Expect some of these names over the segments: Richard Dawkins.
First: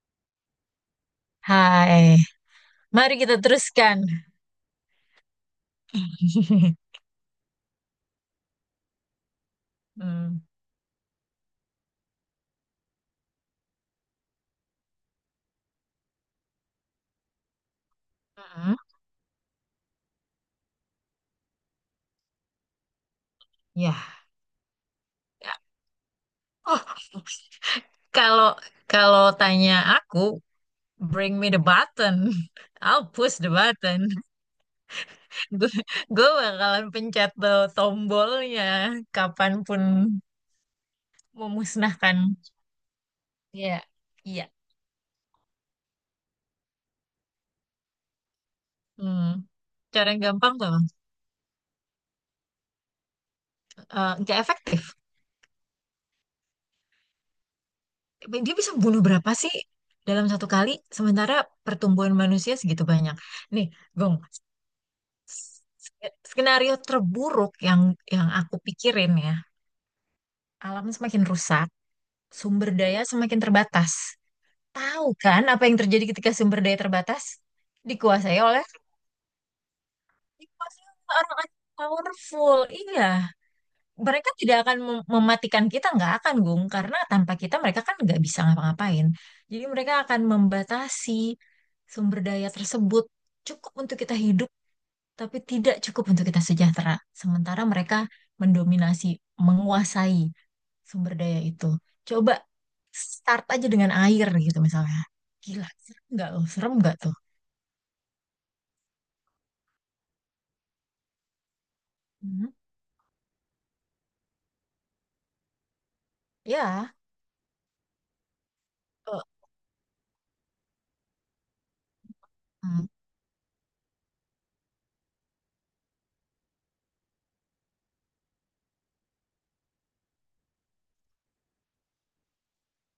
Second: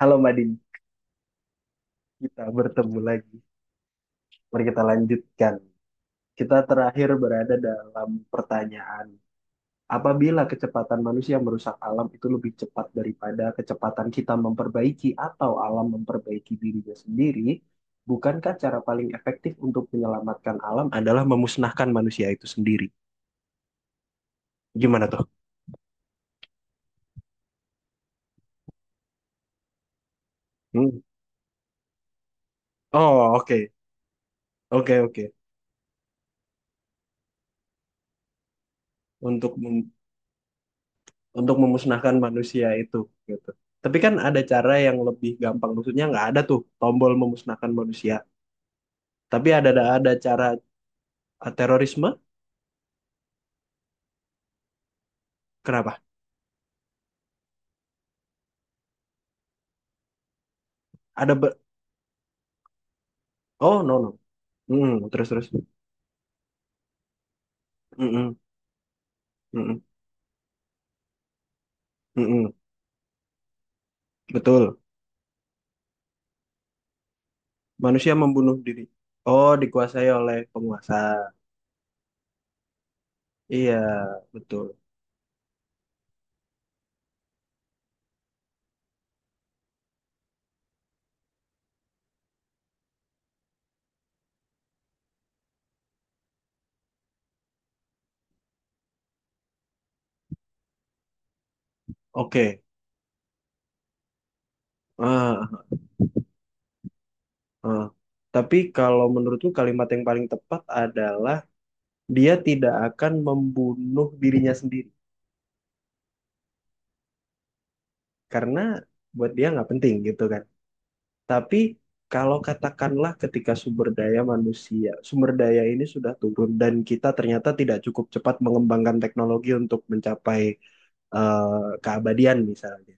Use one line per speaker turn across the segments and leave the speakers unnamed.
Halo Madin,
Hai,
kita bertemu
mari kita
lagi.
teruskan.
Mari kita lanjutkan. Kita terakhir berada dalam pertanyaan.
Hmm.
Apabila kecepatan manusia merusak alam itu lebih cepat daripada kecepatan kita memperbaiki atau alam memperbaiki dirinya sendiri, bukankah
Mm-mm.
cara paling efektif untuk menyelamatkan alam adalah memusnahkan manusia itu sendiri?
Ya.
Gimana tuh?
Oh, kalau kalau tanya aku,
Hmm.
bring me the button. I'll
Oh,
push the
oke.
button.
Oke, oke.
Gue gue bakalan pencet tuh tombolnya
Untuk
kapanpun
mem- untuk memusnahkan
memusnahkan.
manusia itu, gitu.
Iya,
Tapi kan ada
iya.
cara yang lebih gampang, maksudnya nggak ada tuh tombol memusnahkan manusia.
Hmm.
Tapi ada ada,
Cara
ada
yang
cara,
gampang tuh, Bang.
terorisme,
Nggak efektif.
kenapa?
Dia bisa bunuh berapa sih dalam satu kali?
Ada
Sementara
be-
pertumbuhan manusia segitu banyak. Nih,
oh no,
Gong.
no. Mm, terus terus.
S- Skenario terburuk yang
Mm-mm,
aku pikirin ya,
mm-mm,
alam semakin rusak,
mm-mm.
sumber daya semakin terbatas.
Betul.
Tahu kan apa yang terjadi ketika sumber daya terbatas?
Manusia
Dikuasai
membunuh
oleh
diri. Oh, dikuasai oleh
Dikuasai
penguasa.
oleh orang-orang yang powerful. Iya,
Iya,
mereka tidak akan
betul.
mematikan kita, nggak akan Gung, karena tanpa kita mereka kan nggak bisa ngapa-ngapain. Jadi mereka akan membatasi sumber daya tersebut cukup untuk kita hidup tapi tidak cukup untuk kita sejahtera. Sementara mereka mendominasi, menguasai sumber daya itu. Coba
Oke.
start aja dengan air gitu misalnya.
Ah,
Gila, serem nggak loh? Serem nggak tuh?
ah. Tapi kalau menurutku kalimat yang paling tepat adalah dia
Hmm.
tidak akan membunuh dirinya sendiri,
Ya.
karena buat
eh,
dia nggak penting gitu kan. Tapi kalau
hmm.
katakanlah ketika sumber daya manusia, sumber daya ini sudah turun dan kita ternyata tidak cukup cepat mengembangkan teknologi untuk mencapai, eh, keabadian misalnya,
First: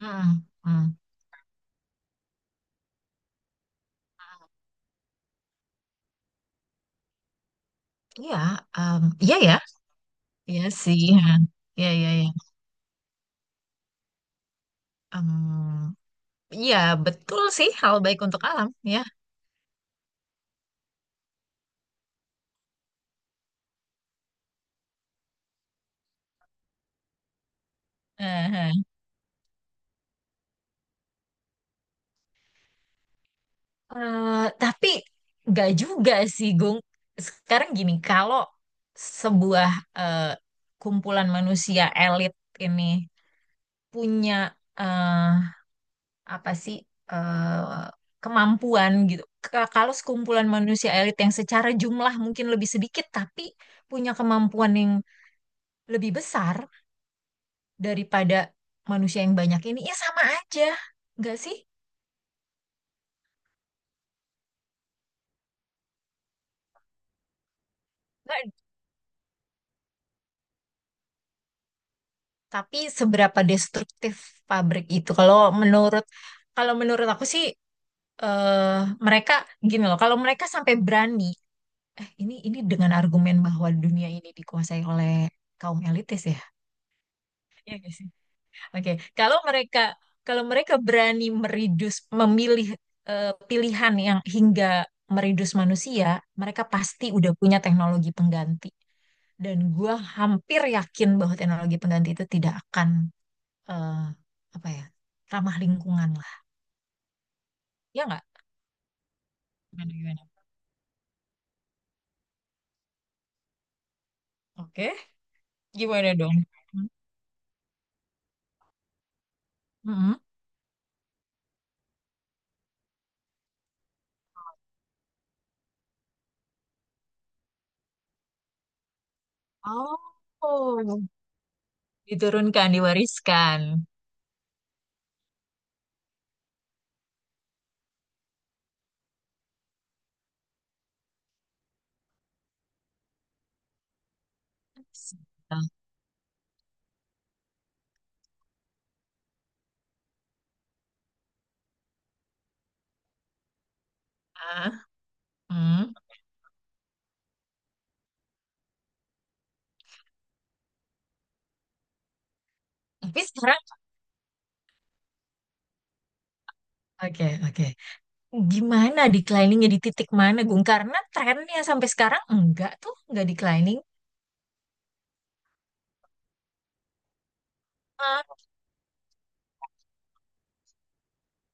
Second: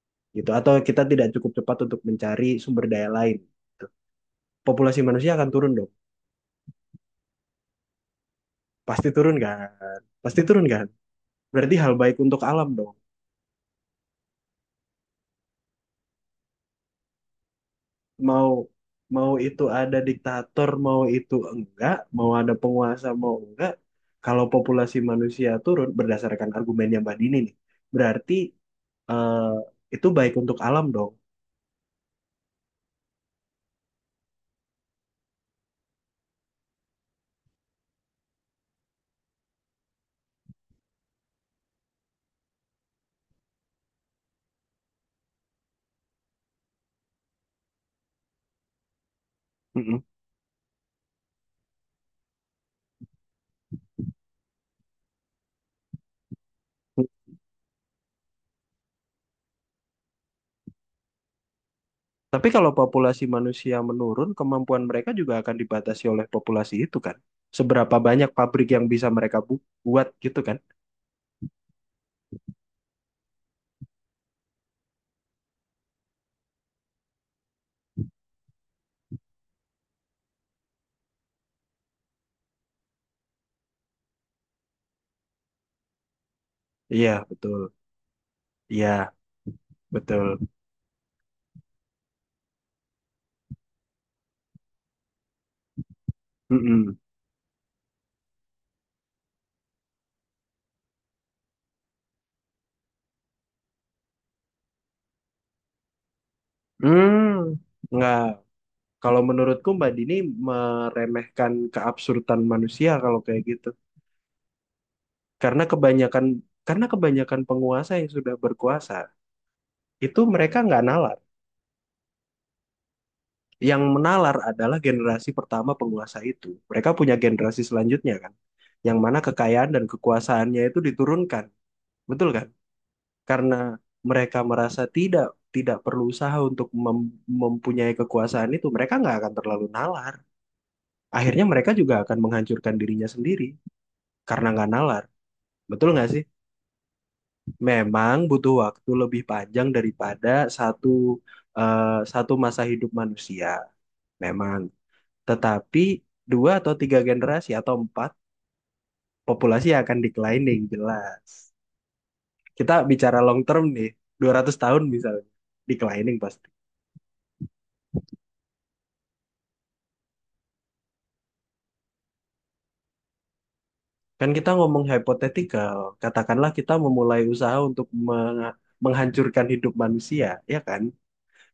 Hmm.
gitu. Atau
Hmm.
kita tidak cukup cepat untuk mencari sumber daya lain, gitu. Populasi manusia akan turun dong,
Iya,
pasti turun
iya ya,
kan, pasti
iya
turun kan.
sih, ha.
Berarti
Iya
hal
iya
baik
iya.
untuk alam dong.
Em, iya betul sih hal baik untuk
Mau
alam ya.
mau itu ada diktator, mau itu enggak, mau ada penguasa, mau enggak, kalau populasi manusia turun berdasarkan argumennya Mbak Dini nih, berarti, eh, itu baik untuk alam dong.
Eh, tapi nggak juga sih, Gung. Sekarang gini, kalau sebuah eh, kumpulan manusia elit ini punya eh, apa sih eh, kemampuan gitu. Kalau
Mm-mm.
sekumpulan manusia elit yang secara jumlah mungkin lebih sedikit, tapi punya kemampuan yang lebih besar daripada manusia yang banyak ini, ya sama aja, nggak sih?
Tapi kalau populasi manusia menurun, kemampuan mereka juga akan dibatasi oleh populasi itu kan. Seberapa banyak
Nggak.
pabrik yang bisa mereka buat gitu kan?
Tapi seberapa destruktif pabrik itu? Menurut Kalau menurut aku sih, eh mereka gini loh, kalau mereka sampai berani, ini dengan argumen bahwa dunia ini dikuasai oleh kaum elitis ya.
Iya, betul.
Iya nggak sih? Oke,
Iya,
kalau mereka kalau
betul.
mereka berani meridus memilih, pilihan yang hingga meridus manusia, mereka
Mm-mm.
pasti udah punya teknologi pengganti. Dan gua hampir yakin bahwa teknologi pengganti itu tidak akan, eh, apa ya, ramah lingkungan lah,
Hmm,
ya
nggak.
nggak.
Kalau menurutku Mbak
Gimana
Dini
gimana?
meremehkan keabsurdan manusia kalau kayak gitu.
Oke,
Karena
gimana
kebanyakan
dong?
karena kebanyakan penguasa yang sudah berkuasa
Mm-mm.
itu mereka nggak nalar. Yang menalar adalah generasi pertama penguasa itu. Mereka punya generasi selanjutnya kan, yang mana kekayaan dan kekuasaannya itu
Oh,
diturunkan, betul kan?
diturunkan,
Karena
diwariskan.
mereka merasa tidak tidak perlu usaha untuk mempunyai kekuasaan itu, mereka nggak akan terlalu nalar. Akhirnya mereka juga akan menghancurkan dirinya sendiri karena nggak nalar. Betul nggak sih? Memang butuh waktu lebih panjang daripada satu eh, satu masa hidup manusia. Memang.
Ah,
Tetapi
hmm.
dua atau tiga generasi atau empat, populasi akan declining jelas. Kita bicara
Tapi
long
sekarang,
term nih, 200 tahun misalnya. Declining pasti.
oke, oke. Gimana decliningnya di titik mana, Gung? Karena trennya sampai sekarang enggak tuh, enggak declining.
Kan kita ngomong hypothetical. Katakanlah kita memulai usaha untuk
Ah.
menghancurkan hidup manusia, ya kan?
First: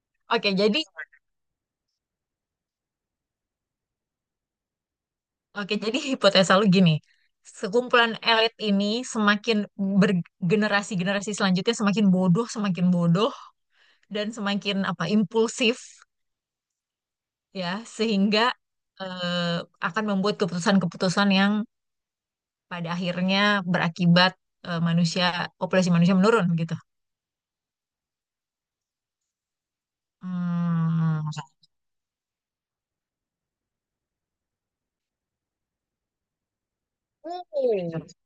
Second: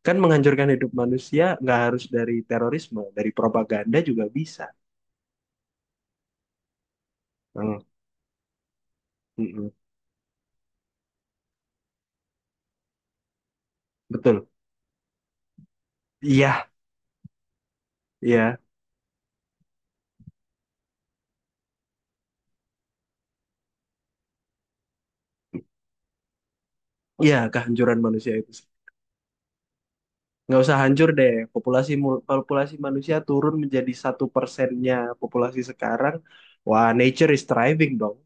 Kan
Oke,
menghancurkan
jadi
hidup manusia nggak harus dari terorisme, dari propaganda juga bisa.
hipotesa lu gini.
Hmm.
Sekumpulan elit ini semakin
Mm-mm,
bergenerasi-generasi selanjutnya semakin bodoh, dan
betul.
semakin apa impulsif
Iya,
ya sehingga,
iya,
eh, akan membuat keputusan-keputusan yang pada akhirnya berakibat, manusia populasi manusia menurun gitu.
iya, kehancuran manusia itu. Nggak usah hancur
Hmm.
deh. Populasi manusia turun menjadi 1%-nya populasi sekarang. Wah, nature is thriving
Hmm.
dong.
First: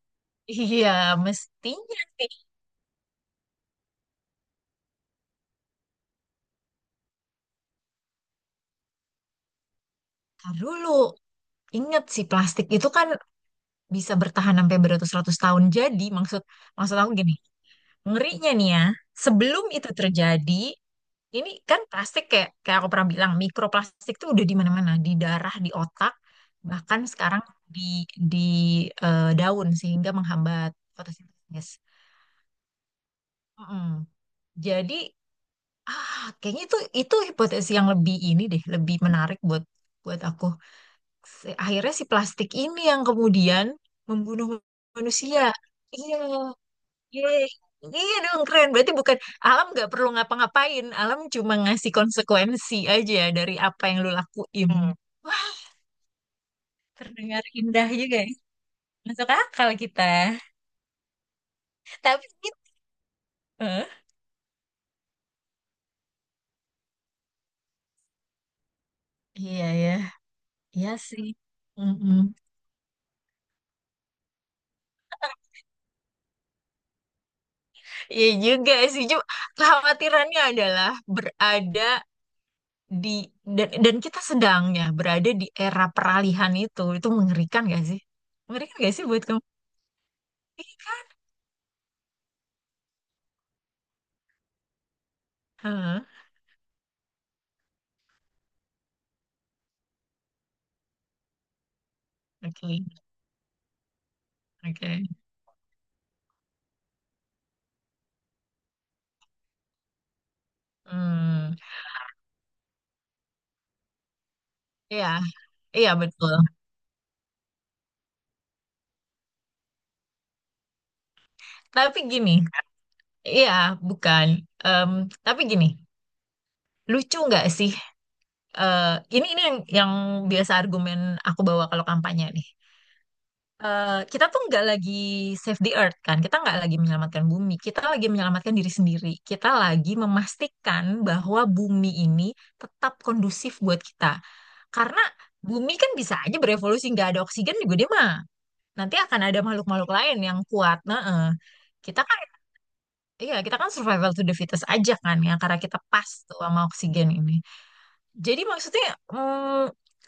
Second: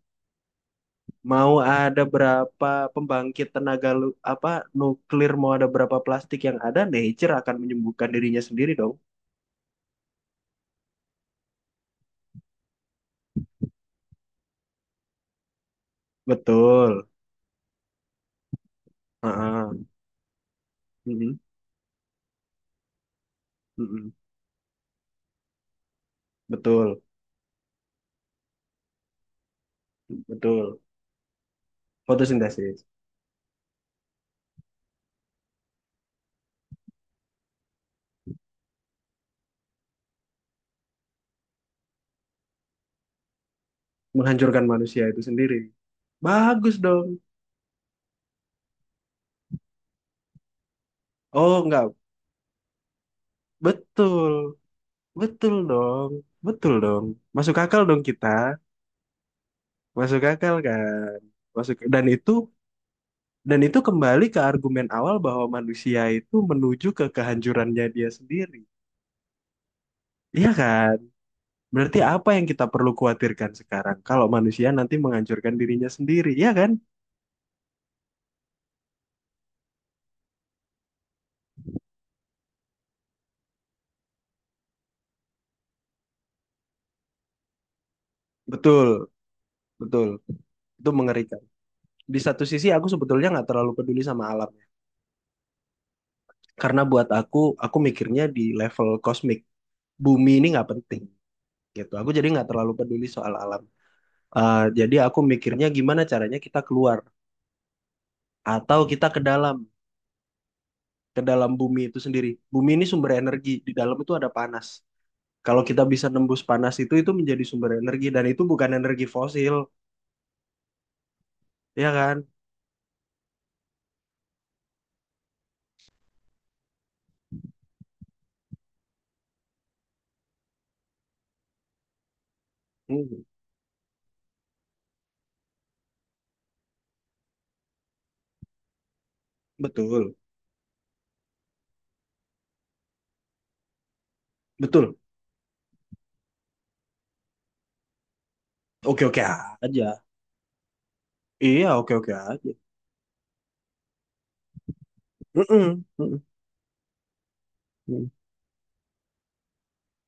Iya,
Mau
mestinya
ada
sih.
berapa pembangkit tenaga, apa nuklir, mau ada berapa plastik yang ada, nature akan menyembuhkan dirinya sendiri dong.
Ntar dulu, inget sih plastik itu kan bisa bertahan sampai beratus-ratus tahun. Jadi maksud maksud
Betul.
aku gini, ngerinya nih ya, sebelum
Heeh.
itu terjadi,
Mm-mm,
ini kan plastik kayak kayak aku pernah bilang
mm-mm.
mikroplastik tuh udah di mana-mana, di darah, di otak, bahkan
Betul,
sekarang di di daun sehingga menghambat
betul.
fotosintesis.
Fotosintesis
Mm-mm. Jadi ah kayaknya itu hipotesis yang lebih ini deh, lebih menarik buat buat aku. Akhirnya si plastik ini yang kemudian membunuh
menghancurkan manusia itu
manusia.
sendiri.
Iya.
Bagus dong.
Yeay. Iya dong keren. Berarti bukan alam nggak perlu ngapa-ngapain. Alam cuma
Oh,
ngasih
enggak.
konsekuensi aja dari apa yang lu
Betul,
lakuin. Hmm. Wah,
betul dong, betul dong.
terdengar
Masuk akal
indah
dong
juga
kita,
ya. Masuk akal kita.
masuk akal kan. Masuk
Tapi gitu.
dan itu
Eh,
kembali ke argumen awal bahwa manusia itu menuju ke kehancurannya dia sendiri.
Iya ya.
Iya
Iya
kan?
sih.
Berarti
Mm-mm.
apa yang kita perlu khawatirkan sekarang kalau manusia nanti menghancurkan dirinya sendiri, iya kan?
Iya juga sih. Cuma kekhawatirannya adalah berada di dan kita sedangnya berada di era peralihan itu. Itu mengerikan gak sih? Mengerikan
Betul,
gak sih buat kamu?
betul. Itu mengerikan. Di satu sisi aku sebetulnya nggak terlalu peduli sama alam.
Hah.
Karena buat aku mikirnya di level kosmik. Bumi ini nggak penting, gitu. Aku jadi nggak terlalu
Oke,
peduli soal alam. Jadi
oke.
aku mikirnya gimana caranya kita keluar atau kita ke dalam,
Hmm.
bumi itu sendiri. Bumi ini sumber energi, di dalam itu ada panas.
Iya,
Kalau kita
iya
bisa
betul.
nembus panas itu menjadi sumber energi dan itu bukan energi fosil, ya
Tapi
kan?
gini, iya bukan. Em, tapi gini, lucu nggak sih? eh, ini yang biasa argumen aku bawa kalau kampanye nih.
Hmm,
Eh, kita tuh nggak lagi save the earth kan? Kita nggak lagi menyelamatkan bumi. Kita lagi menyelamatkan diri sendiri. Kita lagi
betul,
memastikan bahwa bumi ini tetap kondusif buat kita.
betul.
Karena bumi kan bisa aja berevolusi nggak ada oksigen juga dia mah. Nanti
Oke,
akan
oke
ada
aja.
makhluk-makhluk lain yang kuat. Nah, eh.
Iya, oke,
Kita.
oke aja.
Iya, kita kan survival to the fittest aja kan ya, karena kita
Mm-mm,
pas
mm-mm,
tuh sama oksigen ini.
mm-mm.
Jadi maksudnya, mm,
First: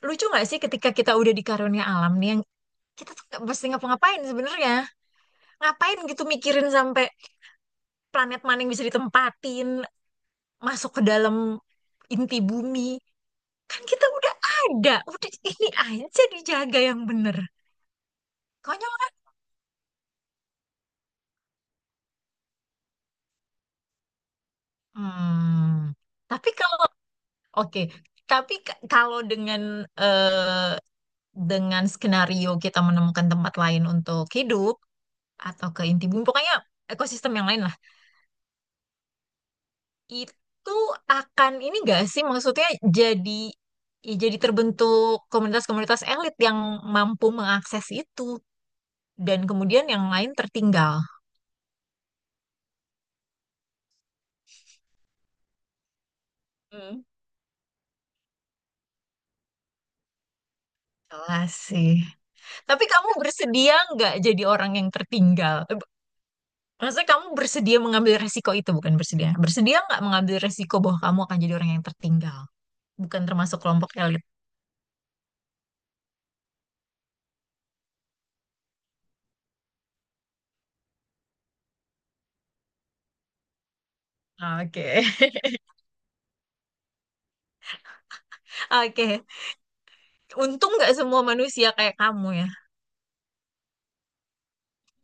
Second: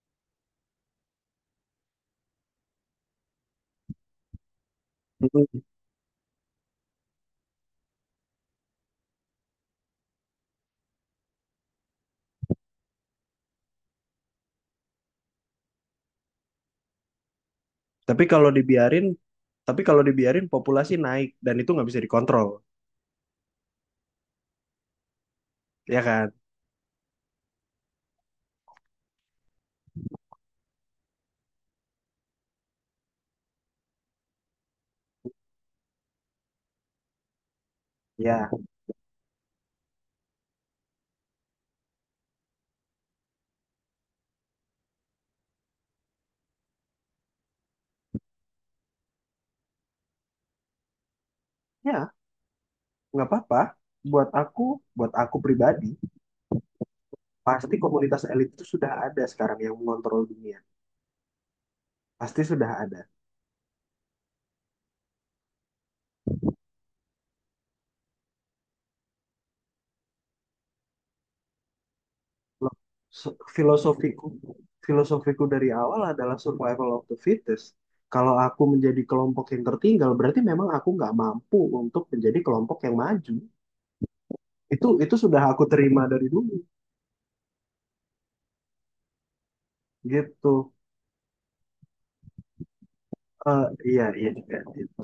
lucu nggak sih ketika kita udah di karunia alam nih yang kita tuh nggak mesti ngapa-ngapain sebenarnya.
Mm-mm.
Ngapain gitu mikirin sampai planet maning bisa ditempatin, masuk ke dalam inti bumi. Kan kita udah ada, udah ini aja dijaga yang bener.
Tapi kalau
Konyol
dibiarin,
kan?
populasi naik dan itu nggak bisa dikontrol,
Hmm.
ya kan?
Tapi kalau oke, tapi kalau dengan, eh, dengan skenario kita menemukan tempat lain untuk hidup atau ke inti bumi, pokoknya ekosistem yang lain lah.
Ya.
Itu akan ini gak sih maksudnya jadi ya jadi terbentuk komunitas-komunitas elit yang mampu mengakses itu dan kemudian yang lain tertinggal.
Ya, nggak apa-apa. Buat aku, buat aku pribadi,
Hmm.
pasti komunitas elit itu sudah ada sekarang yang mengontrol dunia.
Jelas sih.
Pasti sudah
Tapi
ada.
kamu bersedia nggak jadi orang yang tertinggal? Eh, maksudnya kamu bersedia mengambil resiko itu, bukan bersedia. Bersedia nggak mengambil resiko bahwa kamu akan jadi orang yang tertinggal?
Lo-
Bukan
se-
termasuk kelompok elit.
Filosofiku, filosofiku dari awal adalah survival of the fittest. Kalau aku menjadi kelompok yang tertinggal, berarti memang aku nggak mampu untuk menjadi kelompok yang maju. Itu
Oke.
itu sudah aku terima dari dulu,
Oke,
gitu.
untung nggak semua manusia kayak kamu ya.
Eh, iya, iya, iya, gitu.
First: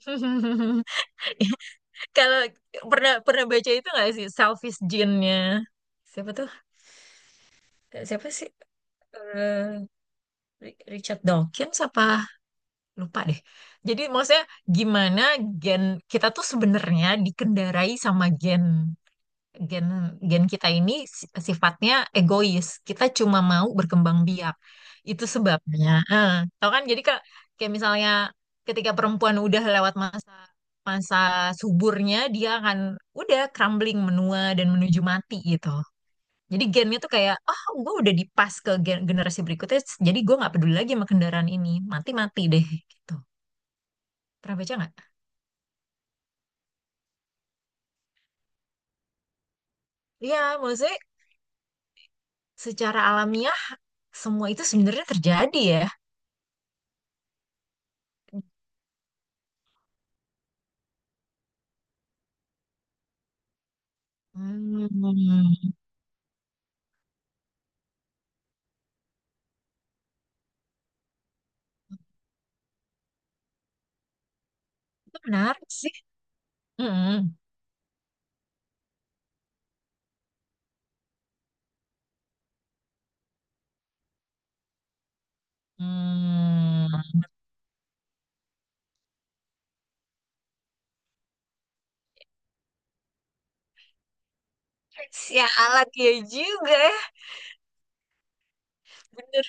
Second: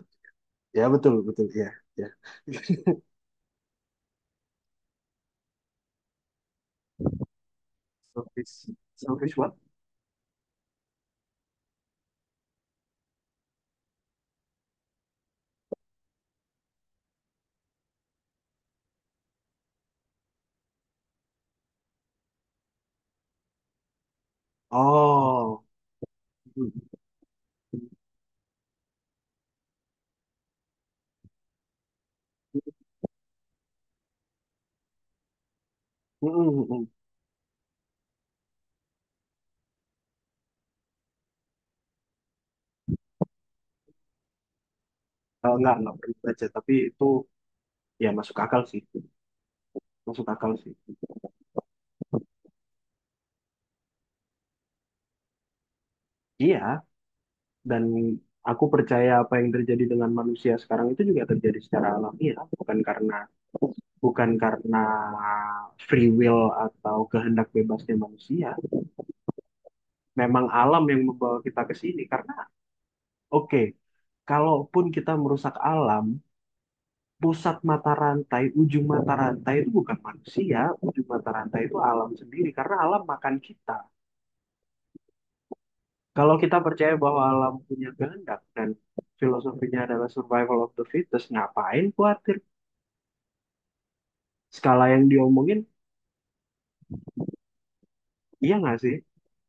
Ya, betul, betul, iya, iya.
Kalau pernah pernah baca itu nggak sih selfish gene-nya? Siapa tuh? Eh, siapa sih?
Selfish, selfish what?
Eh, Richard Dawkins apa? Lupa deh. Jadi maksudnya gimana gen kita tuh sebenarnya dikendarai sama gen. Gen gen kita ini sifatnya egois. Kita cuma mau berkembang biak. Itu
Oh.
sebabnya. Eh,
Hmm.
tahu kan? Jadi kayak, kayak misalnya ketika perempuan udah lewat masa masa suburnya, dia akan udah crumbling menua dan menuju mati gitu.
Mm,
Jadi
mm, mm.
gennya tuh kayak, oh gue udah dipas ke generasi berikutnya, jadi gue nggak peduli lagi sama kendaraan ini, mati-mati deh gitu. Pernah baca nggak?
Nggak perlu baca, tapi itu ya masuk akal sih, masuk akal
Iya,
sih,
maksudnya secara alamiah semua itu sebenarnya terjadi ya.
iya. Dan aku percaya apa yang terjadi dengan manusia sekarang itu juga terjadi secara alamiah, bukan karena
Hmm,
free will atau kehendak bebasnya manusia. Memang alam yang membawa kita ke sini karena, oke, kalaupun kita
itu
merusak
menarik sih.
alam,
Hmm.
pusat mata rantai ujung mata rantai itu bukan manusia. Ujung mata rantai itu alam sendiri karena alam makan kita. Kalau kita percaya bahwa
Hmm.
alam punya kehendak dan filosofinya adalah survival of the fittest, ngapain khawatir? Skala yang diomongin,
Sialan ya juga ya,
iya nggak sih?
bener.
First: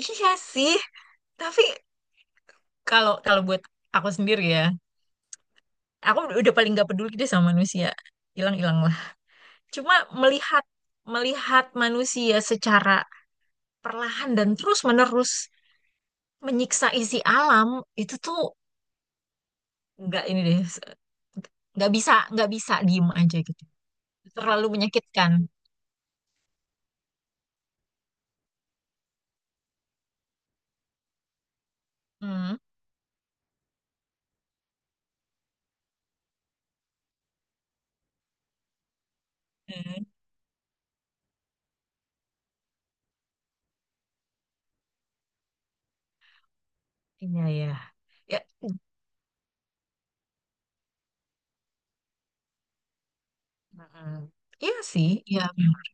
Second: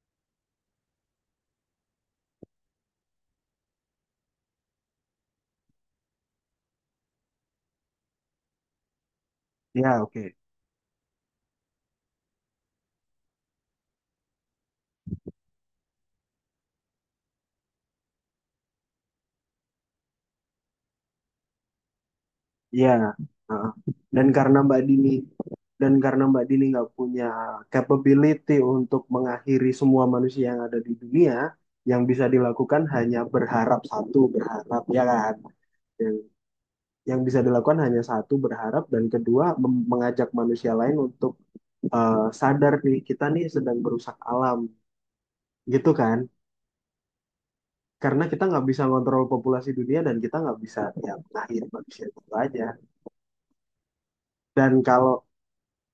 Iya sih, tapi kalau kalau buat aku sendiri ya, aku udah paling gak peduli deh sama manusia. Hilang-hilang lah. Cuma
Iya, oke.
melihat melihat manusia secara perlahan dan terus-menerus menyiksa isi alam itu tuh nggak ini deh, nggak bisa
Iya.
diem aja gitu.
Heeh. Dan karena
Terlalu
Mbak Dini
menyakitkan.
dan karena Mbak Dini nggak punya capability untuk mengakhiri semua manusia yang ada di dunia, yang bisa
Hmm.
dilakukan hanya berharap satu, berharap ya kan? Yang, yang bisa dilakukan hanya satu, berharap, dan kedua mengajak manusia lain untuk, sadar nih, kita nih sedang merusak alam gitu kan,
Iya ya.
karena
Ya,
kita nggak bisa ngontrol populasi dunia dan kita nggak bisa, ya, mengakhiri manusia itu aja.
mm, iya
dan
sih,
kalau
ya memang.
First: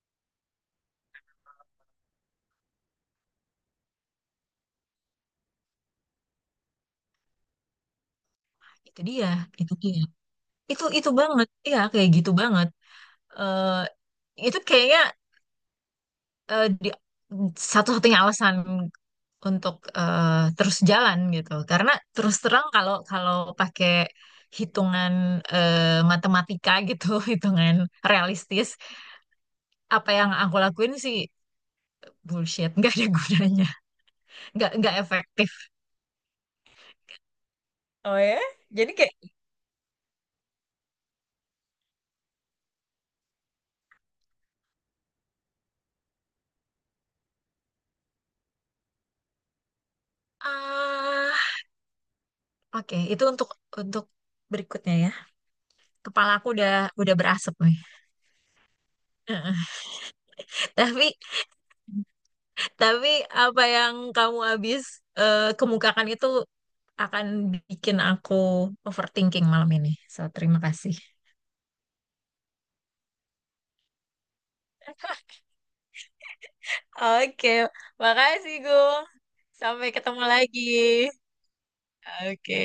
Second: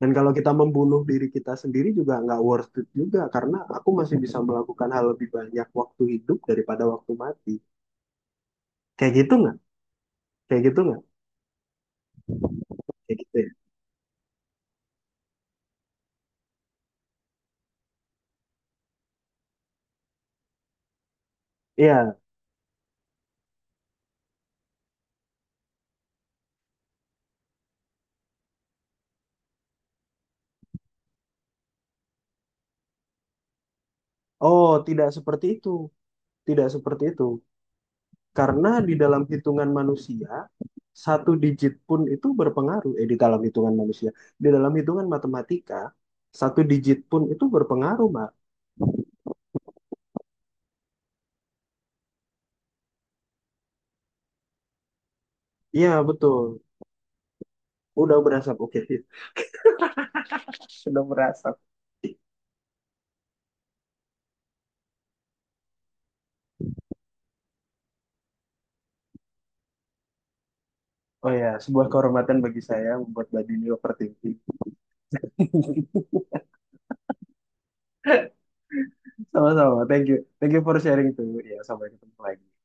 dan kalau kita membunuh diri kita sendiri juga nggak worth it juga, karena aku masih bisa melakukan hal lebih banyak waktu hidup daripada waktu mati.
Itu
Kayak
dia,
gitu nggak,
itu dia.
kayak gitu
Itu
nggak,
itu banget, iya kayak gitu banget.
kayak gitu ya.
Eh itu kayaknya di, satu-satunya alasan untuk terus jalan gitu. Karena
Iya.
terus terang kalau kalau pakai hitungan, eh, matematika gitu, hitungan realistis, apa yang aku lakuin sih bullshit, nggak ada gunanya,
Oh,
nggak
tidak seperti
efektif.
itu, tidak seperti itu.
Oh ya?
Karena
Jadi
di
kayak
dalam hitungan manusia, satu digit pun itu berpengaruh. Di dalam hitungan matematika, satu digit pun itu berpengaruh, Mbak.
ah, oke, itu untuk untuk berikutnya ya.
Iya,
Kepala aku
betul.
udah berasap nih.
Udah berasap, oke. Sudah
Tapi
berasap.
tapi apa yang kamu habis, kemukakan itu akan bikin aku overthinking malam ini. So, terima kasih.
Oh ya, sebuah kehormatan bagi saya membuat Mbak Dini overthinking.
Oke, makasih Gu.
Sama-sama,
Sampai
thank
ketemu
you. Thank
lagi.
you for sharing tuh. Ya, sampai ketemu
Oke.
lagi.